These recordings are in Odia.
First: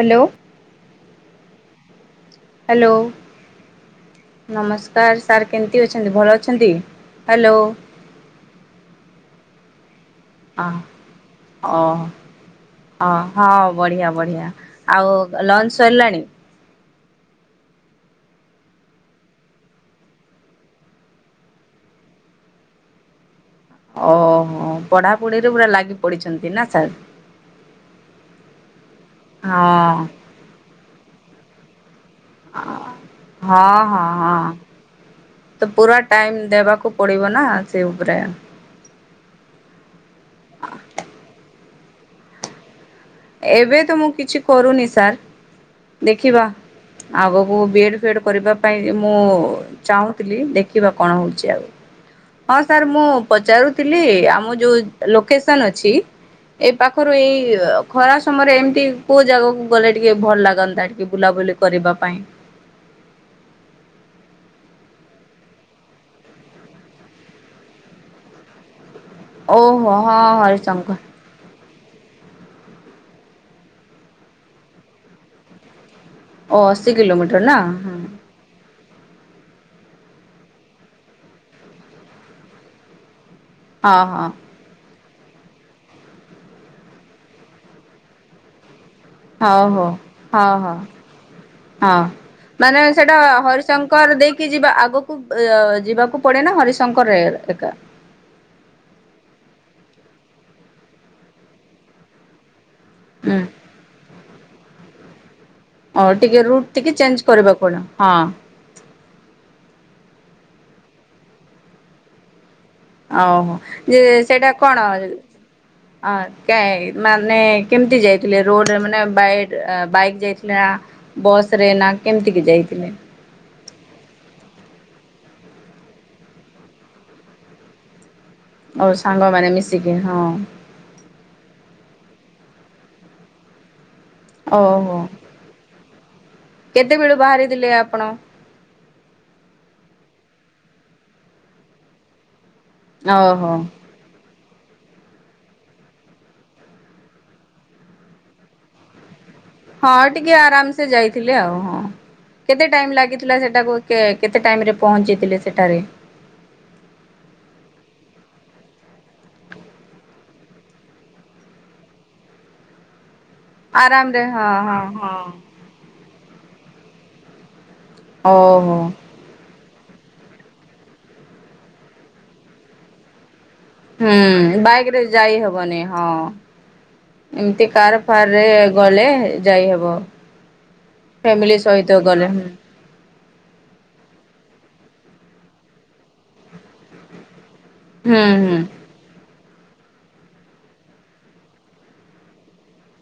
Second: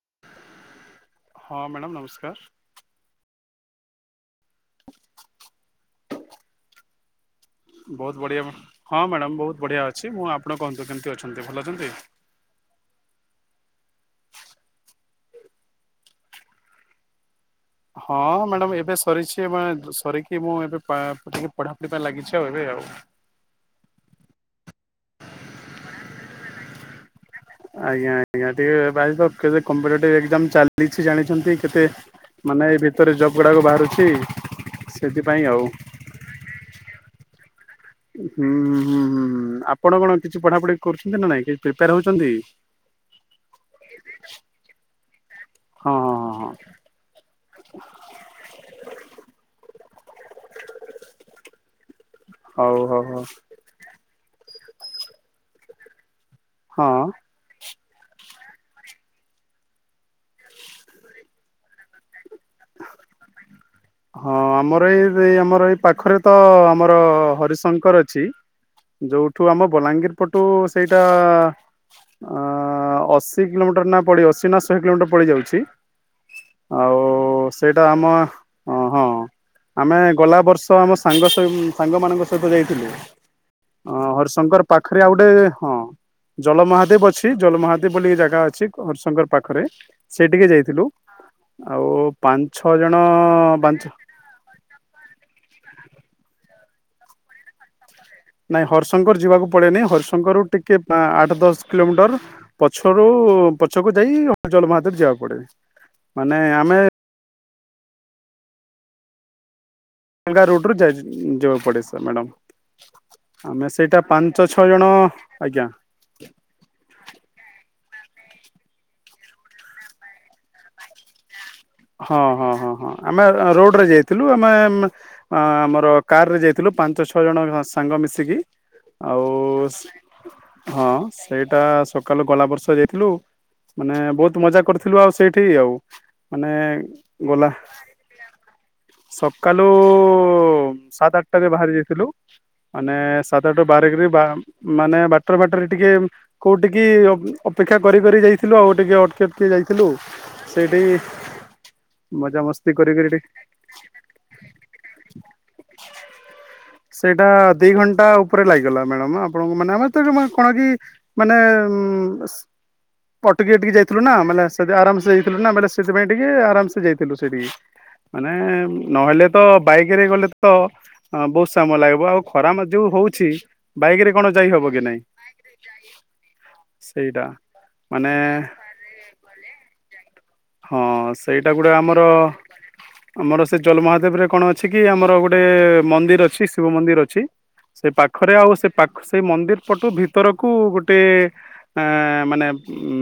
ହ୍ୟାଲୋ ହଁ ମ୍ୟାଡ଼ାମ ନମସ୍କାର ହ୍ୟାଲୋ ନମସ୍କାର ସାର୍ କେମିତି ଅଛନ୍ତି ଭଲ ଅଛନ୍ତି। ହ୍ୟାଲୋ ବହୁତ ବଢିଆ ହଁ ମ୍ୟାଡ଼ାମ ବହୁତ। ବଢିଆ ଅଛି ମୁଁ ଆପଣ ଅ କୁହନ୍ତୁ କେମିତି ଅଛନ୍ତି ଭଲ ଓ ଅଛନ୍ତି। ଅ ହଁ ବଢିଆ ବଢିଆ ଆଉ ଲଞ୍ଚ ସରିଲାଣି? ହଁ ମ୍ୟାଡ଼ାମ ଏବେ ସରିଛି ସରିକି ମୁଁ ଏବେ ଟ ପଢାପଢି ପାଇଁ ଲାଗିଛି ଆଉ ଏବେ ଆଉ। ଓହୋ ପଢାପଢିରେ ପୁରା ଲାଗି ପଡିଛନ୍ତି ନା ସାର୍ ଆଜ୍ଞା ଆଜ୍ଞା ହଁ। ଟିକେ ଚାଲି ସେ ଜାଣିଛନ୍ତି କେତେ? ମାନେ ଏଇ ହଁ ଭିତରେ ଜବ୍ ଗୁଡ଼ାକ ହଁ ବାହାରୁଛି ହଁ ସେଥିପାଇଁ ଆଉ ତ ହୁଁ ପୁରା ଟାଇମ ଦେବାକୁ ପଡିବ ନା ସେ ଉପରେ। ହୁଁ ହୁଁ ହୁଁ ହୁଁ ହୁଁ ଆପଣ କଣ? କିଛି ପଢାଢି କରୁଛନ୍ତି ନା ନାଇଁ କି? ପ୍ରିପେୟାର ହେଉଛନ୍ତି। ଏବେ ତ ମୁଁ କିଛି କରୁନି ସାର୍ ହଁ ହଁ ଦେଖିବା ହଁ ଆଗ ମୁଁ ବିଏଡ଼୍ ଫିଏଡ଼୍ କରିବା ପାଇଁ ମୁଁ ଚାହୁଁଥିଲି ଦେଖ କିିବା କଣ ହଉଛି ଆଉ। ହଁ ସାର୍ ହଉ ମୁଁ ହଉ ହଉ ପଚାରୁଥିଲି। ଆମ ଯୋଉ ଲୋକେସନ ଅଛି। ଏଇ ହଁ ପାଖରୁ ଏଇ ଖରା ସମୟରେ ଏମିତି କୋଉ ଜାଗାକୁ ଗଲେ ଟିକେ ଭଲ ଲାଗନ୍ତା ଟିକେ ବୁଲାବୁଲି କରିବା ପାଇଁ ହଁ ଆମର ଏଇ ଏଇ ଆମର ଏଇ ପାଖରେ ତ ଆମର ହରିଶଙ୍କର ଅଛି। ଯୋଉଠୁ ଆମ ଓହୋ ହଁ ବଲାଙ୍ଗୀର ପଟୁ ହରିଶଙ୍କର ସେଇଟା ଅ ଅଶୀ କିଲୋମିଟର ନା ପଡି ଅଶୀ ନା ଶହେ କିଲୋମିଟର ପଡିଯାଉଛି। ଓ ଅଶୀ କିଲୋମିଟର ନା ହ ଓ ହଁ ଆମେ ଗଲା ବର୍ଷ ଆମ ସାଙ୍ଗ ସାଙ୍ଗ ମାନଙ୍କ ସହିତ ଯାଇଥିଲୁ। ଅ ହଁ ହଁ। ହରିଶଙ୍କର ପାଖ ପାରେ ଆଉ ଗୋଟେ ହଁ ଜଳମହାଦେବ ଅଛି ଜଳମହାଦେବ ବୋଲି ଜାଗା ଅଛି। ହରିଶଙ୍କର ହଉ ପାଖରେ ହଉ ସେ ଟିକେ ହଁ ହଁ ଯାଇଥିଲୁ ଆଉ ପାଞ୍ଚ ଛଅ ଜଣ ପାଞ୍ଚ ଶଙ୍କର ଦେଇକି ଯିବା ଆଗକୁ ଯିବାକୁ ପଡେ ନା ହରିଶଙ୍କର ଏକା ନାଇଁ ହରିଶଙ୍କର ଯିବାକୁ ପଡେନି ହରିଶଙ୍କର ଟିକେ ଆଠ ଦଶ କିଲୋମିଟର ପଛରୁ ହୁଁ ପଛକୁ ଯାଇ ଚଲ ବାହାତରେ ଯିବା ପଡିବେ। ହଉ ଟିକେ ରୁଟ ଟିକେ ଚେଞ୍ଜ କରିବାକୁ ହଁ ଙ୍ଗା ରୋଟରୁ ଯିବାକୁ ପଡ ସ ମ୍ୟାଡ଼ାମ ଓହୋ ଆମେ ସେଇଟା ଯେ ପାଞ୍ଚ ସେଇଟା ଛଅ କଣ ଜଣ ଆଜ୍ଞା ମାନେ କେମତି ଯାଇ ଥିଲେ ରୋଡରେ ମାନେ ବ ବାଇକ୍ ଯାଇଥିଲେ ନା ବସ୍ ହଁ ହଁ ହଁ ହଁ ଆମେ ରୋ ରେ ଯାଇଥିଲୁ ଆମେ ଆମର କାର ରେ ଯାଇଥିଲୁ ପାଞ୍ଚ ଛଅ ଜଣ ସାଙ୍ଗ ମିଶିକି ଓ ଆଉ ସାଙ୍ଗମାନେ ମିଶିକି ହଁ ହଁ ସେଇଟା ସକାଳୁ ଗଳା ବର୍ଷ ଯାଇଥିଲୁ। ମାନେ ବହୁତ ମଜା କରିଥିଲୁ ଓହୋ। ଆଉ ସେଇଠି ଆଉ। ମାନେ କେତେବେଳୁ ଗଲା ବାହାରିଥିଲେ ଆପଣ? ସକାଳୁ ସାତ ଆଠଟାରେ ବାହାରି ଯାଇଥିଲୁ। ମାନେ ସାତ ଓହୋ ଆଠଟା ବାରଗରେ ବା ମାନେ ବାଟର ବାଟରେ ଟିକେ କୋଉଠିକି ଅପେକ୍ଷା କରି କରି ଯାଇଥିଲୁ ଆଉ ଟିକେ ଅଟକ ହଁ ଟିକେ ଆରାମ ସେେ ଯାଇଥିଲି। ହ କେତେ ମଜାମସ୍ତି ଟାଇ କରିକିରି ଟିକେ ଲାଗିଥିଲା ସେଟାକୁ କେେ ଟାଇରେ ପହଞ୍ଚିଥିଲେ ସେଠାରେ? ସେଇଟା ଦି ଘଣ୍ଟା ଉପରେ ଲାଗିଗଲା ମ୍ୟାଡାମ ଆପଣଙ୍କୁ ମାନେ ଆମେ ତ କଣ କି ମାନେ ଉ ଅଟକି ଅଟିକି ଯଥିଲୁ ନା ଆରାମରେ ମାନେ ହଁ ସେ ହଁ ଆରାମ ସେ ହଁ ଯାଇଥିଲୁ ନା ବଲେ ସେଥିପାଇଁ ଟିକେ ଆରାମ ସେ ଯାଇଥିଲୁ ସେଠିକି। ମାନେ ଓହୋ। ନହେଲେ ତ ବାଇକ ରେ ଗଲେ ତ ବହୁତ ମ ଲାଗିବ ଆଉ ଖରାମ ଯୋଉ ହଉଛି। ବାଇକ ହୁଁ ରେ କଣ ଯାଇ ହବ କି ବାଇକ ନାଇଁ ରେ ଯାଇହବନି ହଁ ସେଇଟା ଏମିତି କାର ମାନେ ଫାର ରେ ଗଲେ ଯାଇହବ ହଁ ସେଇଟା ଫ୍ୟାମିଲି ଗୋଟେ ସହିତ ଆମର ଗଲେ ହଁ। ଆମର ସେ ଜଲମହାଦେବ ରେ କଣ ଅଛି କି ଆମର ଗୋଟେ ମନ୍ଦିର ଅଛି। ଶିବ ମନ୍ଦିର ଅଛି। ସେ ହୁଁ ପାଖରେ ଆଉ ହୁଁ ସେ ପାଖ ସେଇ ମନ୍ଦିର ପଟୁ ଭିତରକୁ ଗୋଟେ ଆ ମାନେ ଉ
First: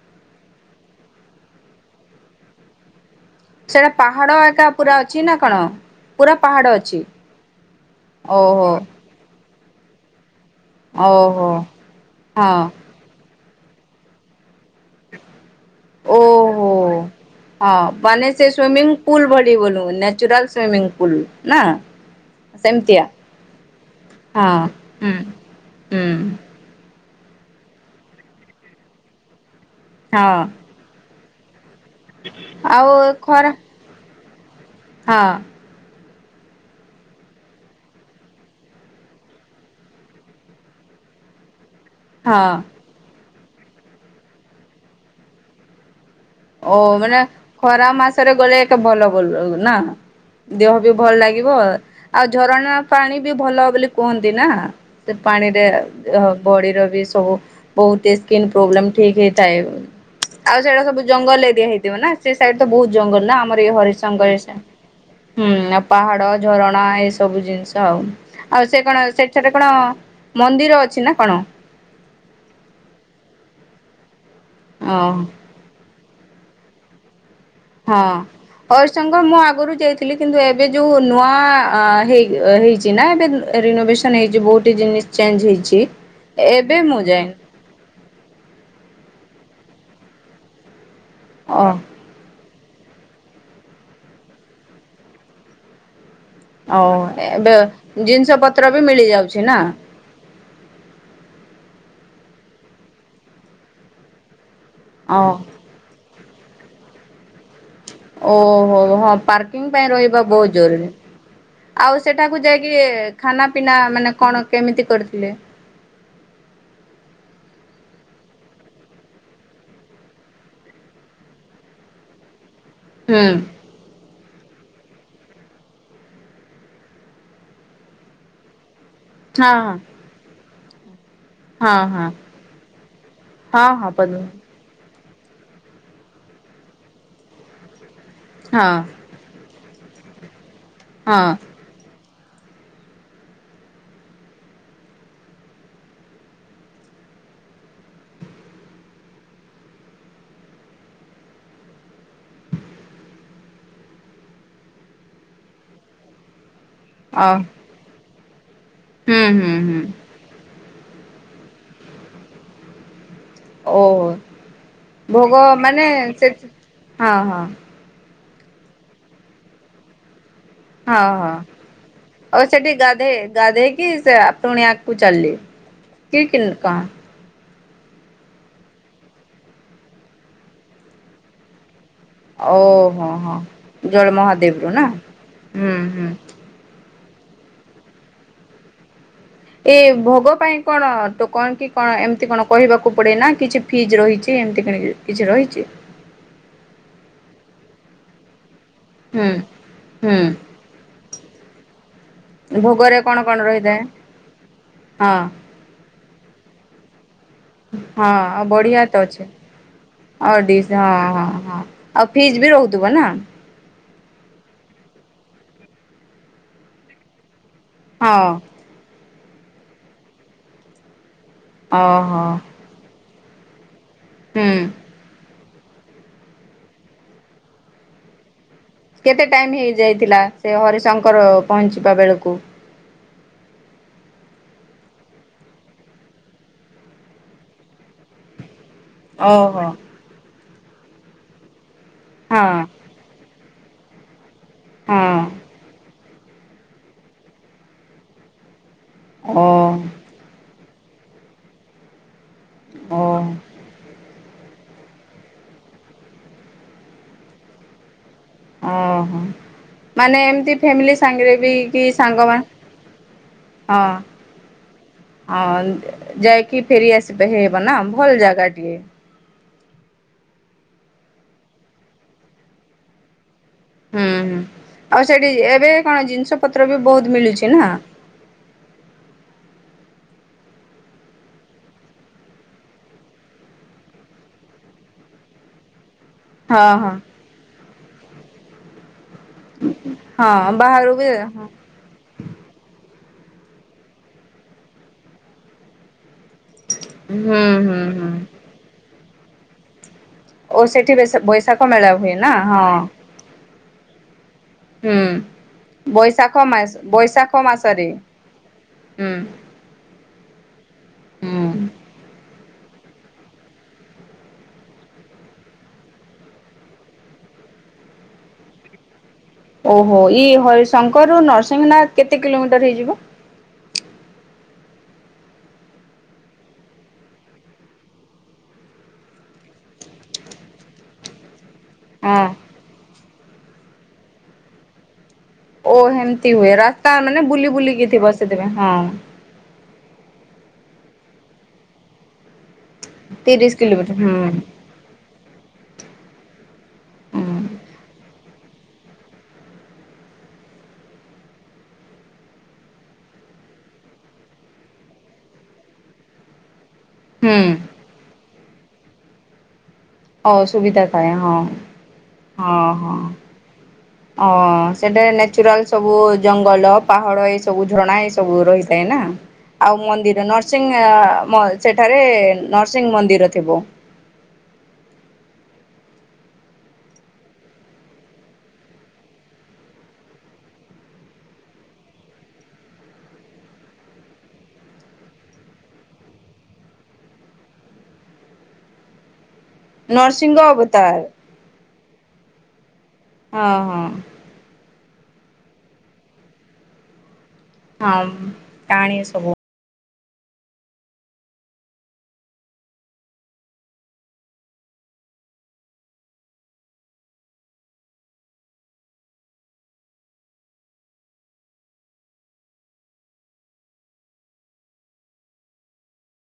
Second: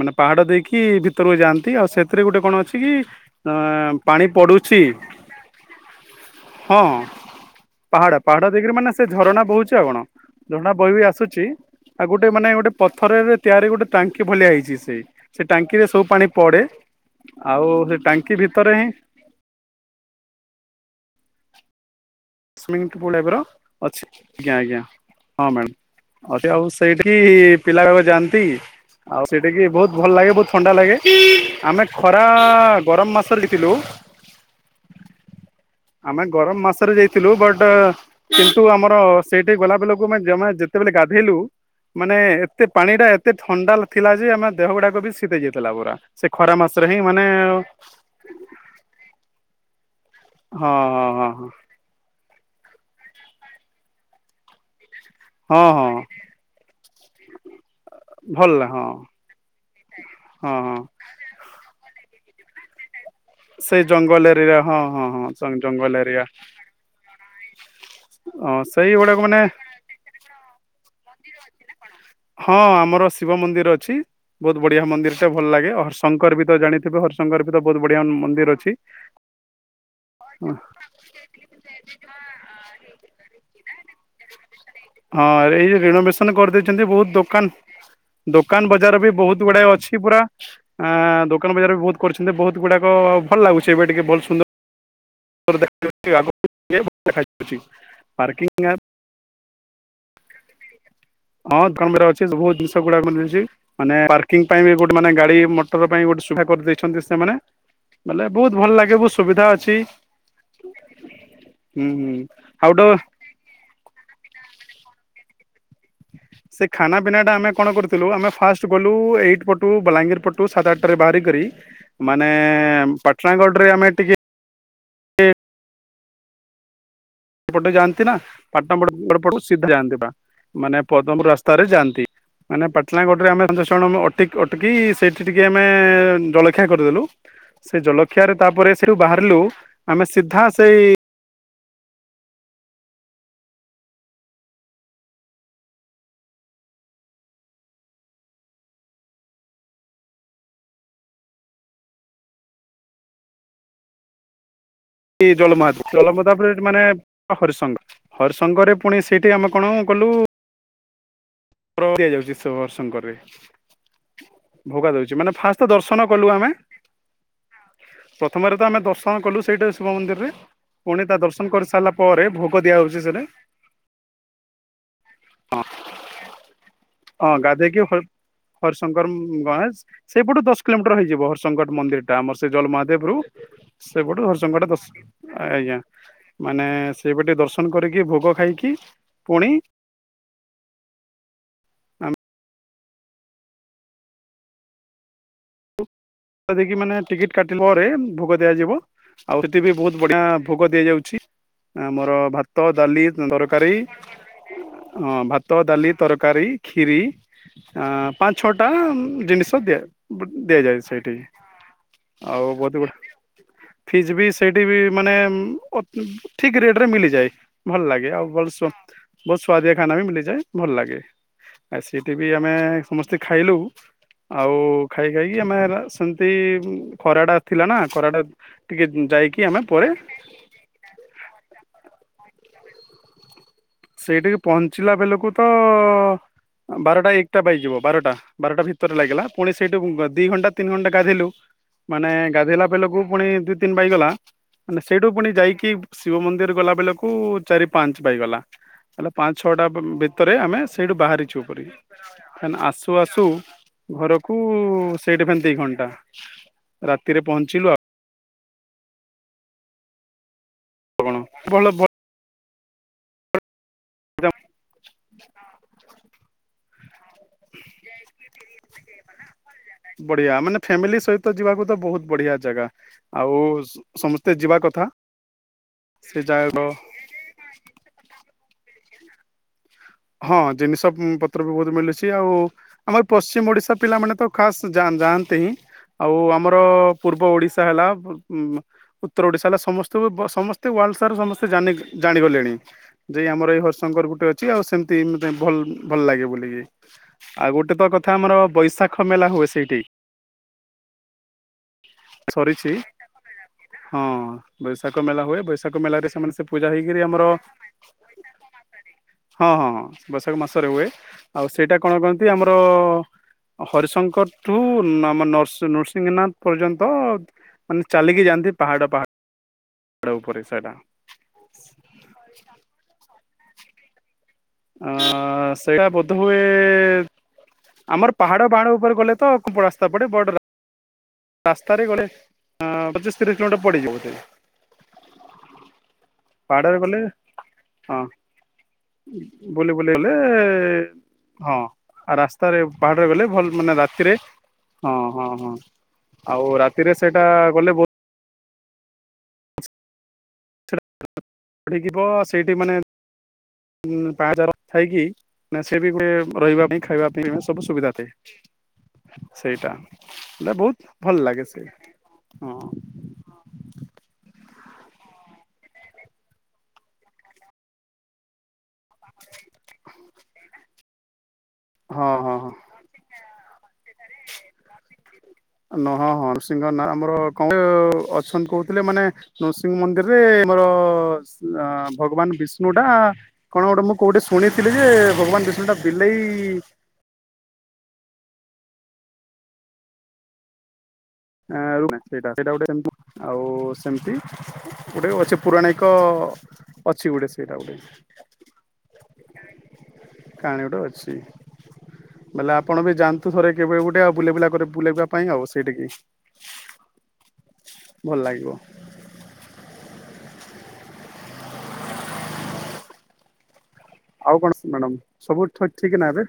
ମାନେ ପାହାଡ ଦେଇକି ଭିତରକୁ ଯାଆନ୍ତି ଆଉ ସେଥିରେ ଗୋଟେ କଣ ଅଛି କି? ଅ ସେଟା ପାଣି ପାହାଡ ଆଗା ପଡୁଛି ପୁରା ଅଛି ନା କଣ ପୁରା ପାହାଡ ଅଛି? ପାହାଡା ପାହାଡା ଓହୋ ଦେଖି ମାନେ ସେ ଝଣ ବହୁଛି ଆଉ କଣ? ଝଣ୍ଡା ବହି ବି ଆସୁଛି ଓହୋ ଆଉ ଗୋଟେ ମାନେ ହଁ ଗୋଟେ ପଥରରେ ଚାରିପଟେ ଗୋଟେ ଟାଙ୍କି ଭଳିଆ ହେଇଛି ସେ ଟାଙ୍କିରେ ସବୁ ପାଣି ଓହୋ ପଡେ ଆଉ ହଁ ସେ ବାନ ଟାଙ୍କି ସେ ଭିତରେ ହିଁ ସ୍ୱଇମିଙ୍ଗ ପୁଲ ଭଳି ବୋଲୁ ନେଚୁରଲ ସ୍ଵିମିଂ ପୁଲ ନା? ସେମିତିଆ ମବ ଅଛି ହଁ ଆଜଞା ଆଜ୍ଞା ହୁଁ ହଁ ହୁଁ ମ୍ୟାଡ଼ ଆଉ ସେଇ ସେଠି ପିଲା ଗାକ ଯାଆନ୍ତି ଆଉ ସେ ଦେଖି ବହୁତଲ ଲାଗେ ହଁ ବହୁତ ଥଣ୍ଡା ଲାଗେ। ଆମେ ଖରା ଆଉ ଗରମ ମାସଲ ଖରା ଦଥିଲୁ ହଁ ଆମେ ଗରମ ମାସରେ ଯାଇ ଥିଲୁ ବଟ୍ କିନ୍ତୁ ଆମର ସେଇଠି ଗୋଲାପିଲକୁମେ ଯେତେବେଳେ ଗାଧେଇଲୁ। ମାନେ ହଁ। ଏତେ ପାଣି ଟା ଏତେ ଥଣ୍ଡା ଥିଲା ଯେ ଆମେ ଦେହ ଗୁଡାକ ବି ଶିତେଇ ଯାଇଥିଲା ପୁରା ସେ ଖରା ଓ ମାସରେ ହିଁ ମାନେ ଖରା ମାସରେ ଗଲେ ଏକେ ଭଲ ନା ନା ହଁ ଦେହ ବି ଭଲ ହଁ ଲାଗିବ। ଆଉ ଝରଣା ପାଣି ବି ଭଲ ବୋଲି କୁହନ୍ତି ନା ସେ ହଁ ପାଣିରେ ହଁ ହଁ ହଁ ଦେହ ବଡିର ବି [inaudible] ବହୁତ ସ୍କିନ ଭଲ ହଁ ପ୍ରୋବ୍ଲେମ ଠିକ ହେଇଥାଏ ହଁ ଆଉ ହଁ। ସେଇଟା ସବୁ ଜଙ୍ଗଲ ଏରିଆ ହେଇଥିବ ନା ସେ ସାଇଡ ବହୁତ ଜଙ୍ଗଲ ନା ଆମର ଏଇ ସେଇ ଜଙ୍ଗଲ ଏରିଆ ହରିଶଙ୍କର ହଁ ହଁ ହଁ ହୁଁ ଆଉ ଜଙ୍ଗଲ ଏରିଆ ପାହାଡ ଝରଣା ଏ ସବୁ ଜିନ୍ସ ହଁ ଆଉ ସେ କଣ ସେଇଗୁଡାକ ମାନେ ସେଇଠି କଣ ମନ୍ଦିର ଅଛି ନା କଣ? ହଁ ଆମର ଶିବ ମନ୍ଦିର ଅଛି ବହୁତ ବଢିଆ ମନ୍ଦିର ଅ ଟେ ଭଲ ଲାଗେ ଶଙ୍କର ବି ତ ଜାଣିଥିବେ ହରିଶଙ୍କର ବି ତ ବହୁତ ହଁ ବଢିଆ ହରିଶଙ୍କର ମୁଁ ଆଗରୁ ଯାଇଥିଲି। କିନ୍ତୁ ଏବେ ଯୋଉ ନୂଆ ହେଇ ହେଇଛି ନା ଏବେ ରିନୋଭେସନ ହେଇଛି ବହୁତ ଜିନିଷ ଚେଞ୍ଜ ହଁଏ ହେଇଛି ଯଉ ରେନୋଭେସନ ଏବେ କରିଦେଇଛନ୍ତି ମୁଁ ବହୁତ ଯାଏନି। ଦୋକାନ ଦୋକାନ ବଜାର ବି ବହୁତ ଗୁଡାଏ ଅଛି ପୁରା ଆ ଦୋକାନ ଓ ବଜାର ବି ବହୁତ କରିଛନ୍ତି ବହୁତ ଗୁଡାକ ଭଲ ଲାଗୁଛି ଏବେ ଟିକେ ଭଲ ସୁନ୍ଦର [inaudible] ଓ ଏବେ ଦେଖାଯାଉଛି ଜିନିଷ ପାର୍କିଂ ପତ୍ର ବି ମିଳି ଯାଉଛି ନା ହଁ ପ୍ରମ୍ ରେ ଅଛି ସବୁ ଜିନିଷ ଗୁଡାକ ମିଲୁଛି ମାନେ ପାର୍କିଂ ପାଇଁ ବି ମାନେ ଗୋଟେ ଗାଡ଼ି ମାନେ ଓ ଗାଡି ମଟର ପାଇଁ ଅଛି। କରିଦେଇଛନ୍ତି ସେମାନେ ବୋଲେ ବହୁତ ଭଲ ଓହୋ ଲାଗେ ହଁ ବହୁତ ସୁବିଧା ପାର୍କିଂ ଅଛି ପାଇଁ ରହିବା ବହୁତ ଜରୁରୀ ହୁଁ ଆଉ ହୁଁ ସେଠାକୁ ଆଉ ଯାଇକି ଗୋଟେ ଖାନା ପିନା ମାନେ କଣ କେମିତି କରିଥିଲେ। ସେ ଖାନା ପିନା ଟା ଆମେ କଣ କରିଥିଲୁ ଆମେ ଫାଷ୍ଟ ଗଲୁ ଏଇ ପଟୁ ବଲାଙ୍ଗୀର ପଟୁ ସାଢେ ଆଠଟାରେ ବାହାରି କରି ମାନେ ହୁଁ ପାଟଣାଗଡ଼ ଆମେ ଟିକେ ଏପଟେ ଯାଆନ୍ତି ନା ପାଟଣାଗଡ଼ ପଟୁ ହଁ ସିଧା ହଁ ଯାଆନ୍ତି ବା ମାନେ ପଦ୍ମପୁର ରାସ୍ତାରେ ହଁ ଯାଆନ୍ତି ହଁ ମାନେ ପାଟନାଗଡରେ ଆମେ ପାଞ୍ଚ ହଁ ଛଅ ଜଣ ହଁ ପଦ୍ମ ଯାକ ଅଟକି ସେଠି ଟିକେ ଆମେ ଜଲଖିଆ କରିଦେଲୁ ସେ ଜଲ ସିଆଡେ ତାପରେ ହଁ ସେଠୁ ବାହାରିଲୁ। ଆମେ ସିଧା ସେଇ ହଁ। କିଏ ଜଲମା ଜଲମ ତାପରେ ମାନେ ଓ ହରିଶଙ୍ଗ। ହର୍ଷ। ସଙ୍ଗରେ ପୁଣି ହୁଁ ସେଇଠି ଆମେ ହୁଁ କଣ ହୁଁ କଲୁ ର ଦିଆଯାଉଛି ସେ ହରି ଶଙ୍କର ରେ। ଓହୋ। ଭୋଗ ଫାଷ୍ଟ ମାନେ ଦର୍ଶନ କଲୁ ସେଠ୍ ଆମେ ହଁ ହଁ ପ୍ରଥମରେ ତ ଆମେ ଦର୍ଶନ କଲୁ ସେଇଟା ଶିବ ମନ୍ଦିରରେ ହଁ ପୁଣି ତା ହଁ ଦର୍ଶନ କରି ସାରିଲା ପରେ ଆଉ ଭୋଗ ସେଠି ଦିଆହଉଛି ଗାଧେଇ ସେଠି ଗାଧେଇକି ସେ ପୁଣି ଆଗକୁ ଚାଲେ କି କିଲ୍ କଣ? ହର୍ ହରିଶଙ୍କର ବାସ୍ ସେଇପଟୁ ଦଶ କିଲୋମିଟର ହେଇଯିବ ହରିଶଙ୍କର ମନ୍ଦିର। ଟା ଆମର ସେ ଜଲ ମହାଦେବ ଓହୋ ରୁ ହୋ ଜଳ ସେପଟୁ ହରି ଶଙ୍କରଟା ମହାଦେବରୁ ନା ଦସ୍ ହୁଁ ଆଜ୍ଞା ହୁଁ ମାନେ ସେଇପଟେ ଦର୍ଶନ କରିକି ଭୋଗ ଖାଇକି ପୁଣି ଏ ଭୋଗ ପାଇଁ କଣ ଟୋ କଣ କି କଣ ଏମିତି କଣ କହିବାକୁ ପଡେ ନା କିଛି ଫିଜ୍ ରହିଛି, ଏମିତି କିଣକି ଦେଖି ମାନେ ଟିକିଟ୍ କାଟ୍ ପରେ ଭୋଗ ଦିଆଯିବ। ହୁଁ ଆଉ ସେଠି ବି ବହୁତ ହୁଁ ବଢିଆ ଭୋଗ ଦିଆଯାଉଛି, ଆମୋର ଭାତ, ଭୋଗରେ ଡାଲି, କଣ କଣ ତରକାରୀ, ରହିଥାଏ ହଁ ଭାତ, ଡାଲି, ତରକାରୀ, ଖିରି। ଆ ହଁ ପାଞ୍ଚ ଆଉ ଛଅଟା ବଢିଆ ତ ଅଛି ଜିନିଷ ଦିଆ ଆଉ ଡିଶ୍ ଦିଆଯାଏ ହଁ ସେଇଠି ହଁ ହଁ ଆଉ ଫିଜ ବି ରହୁଥିବ ନା। ଫିଜ ବି ସେଇଠି ବି ମାନେ ଉ ଅତ୍ ଠିକ ରେଟ୍ ରେ ମିଳିଯାଏ। ଭଲ ଲାଗେ ଆଉ ହଁ ବର୍ଷ ବହୁତ ସୁ୍ୱାଦିଆ ଖାନା ବି ମିଲିଯାଏ, ଭଲ ଲାଗେ। ଆ ଓହୋ ସେଟି ଆମେ ସମଶ୍ ସେ ଖାଇଲୁ। ଆଉ ହୁଁ କହିକି ଆମେ ରା ସେମିତି ଖରାଟା ଥିଲା ନା ଖରାଟା ଟିକେ କେତେ ଯାଇକି ଟାଇମ ଆମେ ପରେ ହେଇଯାଇଥିଲା ସେ ହରିଶଙ୍କର ପହଞ୍ଚିବା ବେଳକୁ? ସେଇଠିକି ପହଞ୍ଚିଲା ବେଲକୁ ତ ବାରଟା ଏକଟା ବାଜିଯିବ ବାରଟା ବାରଟା ଭିତ ଉପରେ ଲାଗିଲା ପୁଣି ଓହୋ। ସେଇଠୁ ଦି ଘଣ୍ଟା ତିନ ଘଣ୍ଟା ଗାଧିଲୁ। ମାନେ ହଁ ଗାଧେଇଲା ବେଲକୁ ପୁଣି ତିନ ବାଜିଗଲା ମାନେ ହଁ ସେଇଠୁ ପୁଣି ଯାଇକି ଶିବ ମନ୍ଦିର ଗଲା ବେଳକୁ ଚାରି ପାଞ୍ଚ ପାଇଗଲା ତାଲେ ପାଞ୍ଚ ଓ ଛଅଟା ଭିତରେ ଆମେ ସେଇଠୁ କ ଆସୁ ଓ ଆସୁ ଘର କୁ ସେଇଠି ଫିନି ଦି ଘଣ୍ଟା ରାତିରେ ପହଞ୍ଚିଲୁ ଆଉ ଓହୋ ମାନେ ଏମତି ଫାମିଲି ଆଉ କଣ ସାଙ୍ଗରେ ବି ଭଲ କି ସାଙ୍ଗମାନ ହଁ ହଁ ଯାଇକି ଫେରି ଆସିବା ହେଇବ ନା ଭଲ ଜାଗା ଟିଏ। ବଢିଆ ମାନେ ଫ୍ୟାମିଲି ସହିତ ଯିବାକୁ ତ ବହୁତ ବଢିଆ ଜାଗା ଆଉ ହୁଁ ସମସ୍ତେ ହୁଁ ଯିବା କଥା ଆଉ ସେଠି ଏବେ କଣ ସେ ଜିନିଷ ଜାଗାର ପତ୍ର ବି ବହୁତ ମିଳୁଛି ନା ହଁ ଜିନିଷ ପତ୍ର ବି ବହୁତ ମିଲୁଛି, ଆଉ ଆମର ପଶ୍ଚିମ ଓଡିଶା ପିଲାମାନେ ତ ଖାସ ଯାଆନ୍ତି। ଆଉ ଆମର ହଁ ହଁ। ପୂର୍ବ ଓଡ଼ିଶା ହେଲା ଉ ଉତ୍ତର ଓଡିଶା ହେଲା ସମସ୍ତଙ୍କୁ ହଁ ସମସ୍ତେ ବାହାରୁ ୱାର୍ଲଡ ବି ସାର୍ ସମସ୍ତେ ହୁଁ ଜାଣିଗଲେଣି। ଯଇ ଆମ ଏଇ ହଟିଶଙ୍କର ଗୋଟେ ଅଛି ଆଉ ସେମିତି ମୋତେ ଭଲ ଭଲ ଲାଗେ ବୋଲିକି। ଆଉ ଗୋଟେ ହୁଁ ତ ହୁଁ। କଥା ଆମର ବୈଶାଖ କ୍ଷ ମେଲା ହୁଏ ସେଇଠି ଓ ସେଠି ବ ବୈଶାଖ ମେଳା ହୁଏ ନା ହଁ। ସରିଛି ହଁ। ବୈଶାଖ ହୁଁ। ମେଲା ହୁଏ ବୈଶାଖ ମେଲାରେ ସେମାନେ ସେ ବୈଶାଖ ପୂଜା ମାସ ହେଇକରି ଆମର ବୈଶାଖ ମାସରେ ହୁଁ ହଁ ହଁ ହଁ। ବୈସାଖ ମାସରେ ହୁଏ ଆଉ ହୁଁ। ସେଇଟା କଣ କହନ୍ତି? ଆମର ହରିଶଙ୍କରଠୁ ଆମ ନୃସିଂହନାଥ ପର୍ଯ୍ୟନ୍ତ ମାନେ ଚାଲିକି ଯାଆନ୍ତି ପାହାଡ ପାହାଡ ଓହୋ ଇ ଉପରେ ସେଇଟା ହରିଶଙ୍କରରୁ ନରସିଂହନା କେତେ କିଲୋମିଟର ହେଇଯିବ? ଅ ସେଇଟା ବୋଧ ହୁଏ ଆମର ପାହାଡ ପାହାଡ ଉପରେ ଗଲେ ତ ରାସ୍ତା ପଡେ ବଡ ରାସ୍ତାରେ ଗଲେ ହଁ। ପ ତିରିଶ କିଲୋ ମିଟର ପଡିଯାଉଥିବେ ଓ ହେମତି ହୁଏ ରାସ୍ତା ମାନେ ବୁଲି ବୁଲିକି ଥିବ ସେଥିପାଇଁ ହଁ ଲେ ହଁ ରା ତାରେ ପାହାଡରେ ଗଲେ ଭଲ ତିରିଶ ମାନେ କିଲୋମିଟର ହୁଁ ରାତିରେ ହଁ ହଁ ହଁ। ଆଉ ରାତିରେ ସେଇଟା ହୁଁ ଗଲେ ବହୁତ ସେଇଠି ମାନେ ପାଞ୍ଚାର ଥାଇକି ସେ ବି ଗୋଟେ ରହିବା ପାଇଁ ଖାଇବା ପାଇଁ ହୁଁ ଆ ସବୁ ସୁବିଧା ଥାଏ। ସେଇଟା। ଓ ହେଲେ ବହୁତ ସୁବିଧା ଥାଏ ଭଲ ହଁ ଲାଗେ ସେ ହଁ ହଁ। ଓ ସେଠାରେ ନେଚୁରାଲ ସବୁ ଜଙ୍ଗଲ ପାହାଡ଼ ଏ ସବୁ ଝରଣା ଏ ସବୁ ରହିଥାଏ ନା ଆଉ ମନ୍ଦିର ନରସିଂହ ମ ସେଠାରେ ହଁ ହଁ ହଁ। ନରସିଂହ ମନ୍ଦିର ଥିବ। ନ ହଁ ହଁ ନୃସିଂହ ନା ଆମର କଣ ଅଛନ୍ତି କହୁଥିଲେ ମାନେ ନୃସିଂହ ମନ୍ଦିରରେ ମୋର ଭଗବାନ୍ ବିଷ୍ଣୁ ଟା କଣ ଗୋଟେ ମୁଁ କୋଉଟେ ଶୁଣିଥିଲି ଯେ ଭଗବାନ୍ ବିଷ୍ଣୁ ଟା ବିଲେଇ ନର୍ସିଂହ ଅବତାର୍। ଆଉ ହଁ ହଁ। ସେମ୍--ତି ଗୁଟେ ଅଛି ପୁରାଣିକ ଅଛି ଗୁଟେ‌ ହଁମ୍ ଟାଣି ସବୁ କାହାଣୀ ଗୋଟେ ଅଛି। ବେଲେ ଆପଣ ବି ଯାଆନ୍ତୁ ଥରେ କେବେ ଗୋଟେ ଆଉ ବୁଲେବୁଲା କରି ବୁଲେଇବା ପାଇଁ ଆଉ ସେଇଠିକି। ଭଲ୍ ଲାଗିବ। ଆଉ କଣ ମ୍ୟାଡ଼ାମ୍ ସବୁ ଠ ଠିକ୍ ନା ଏବେ?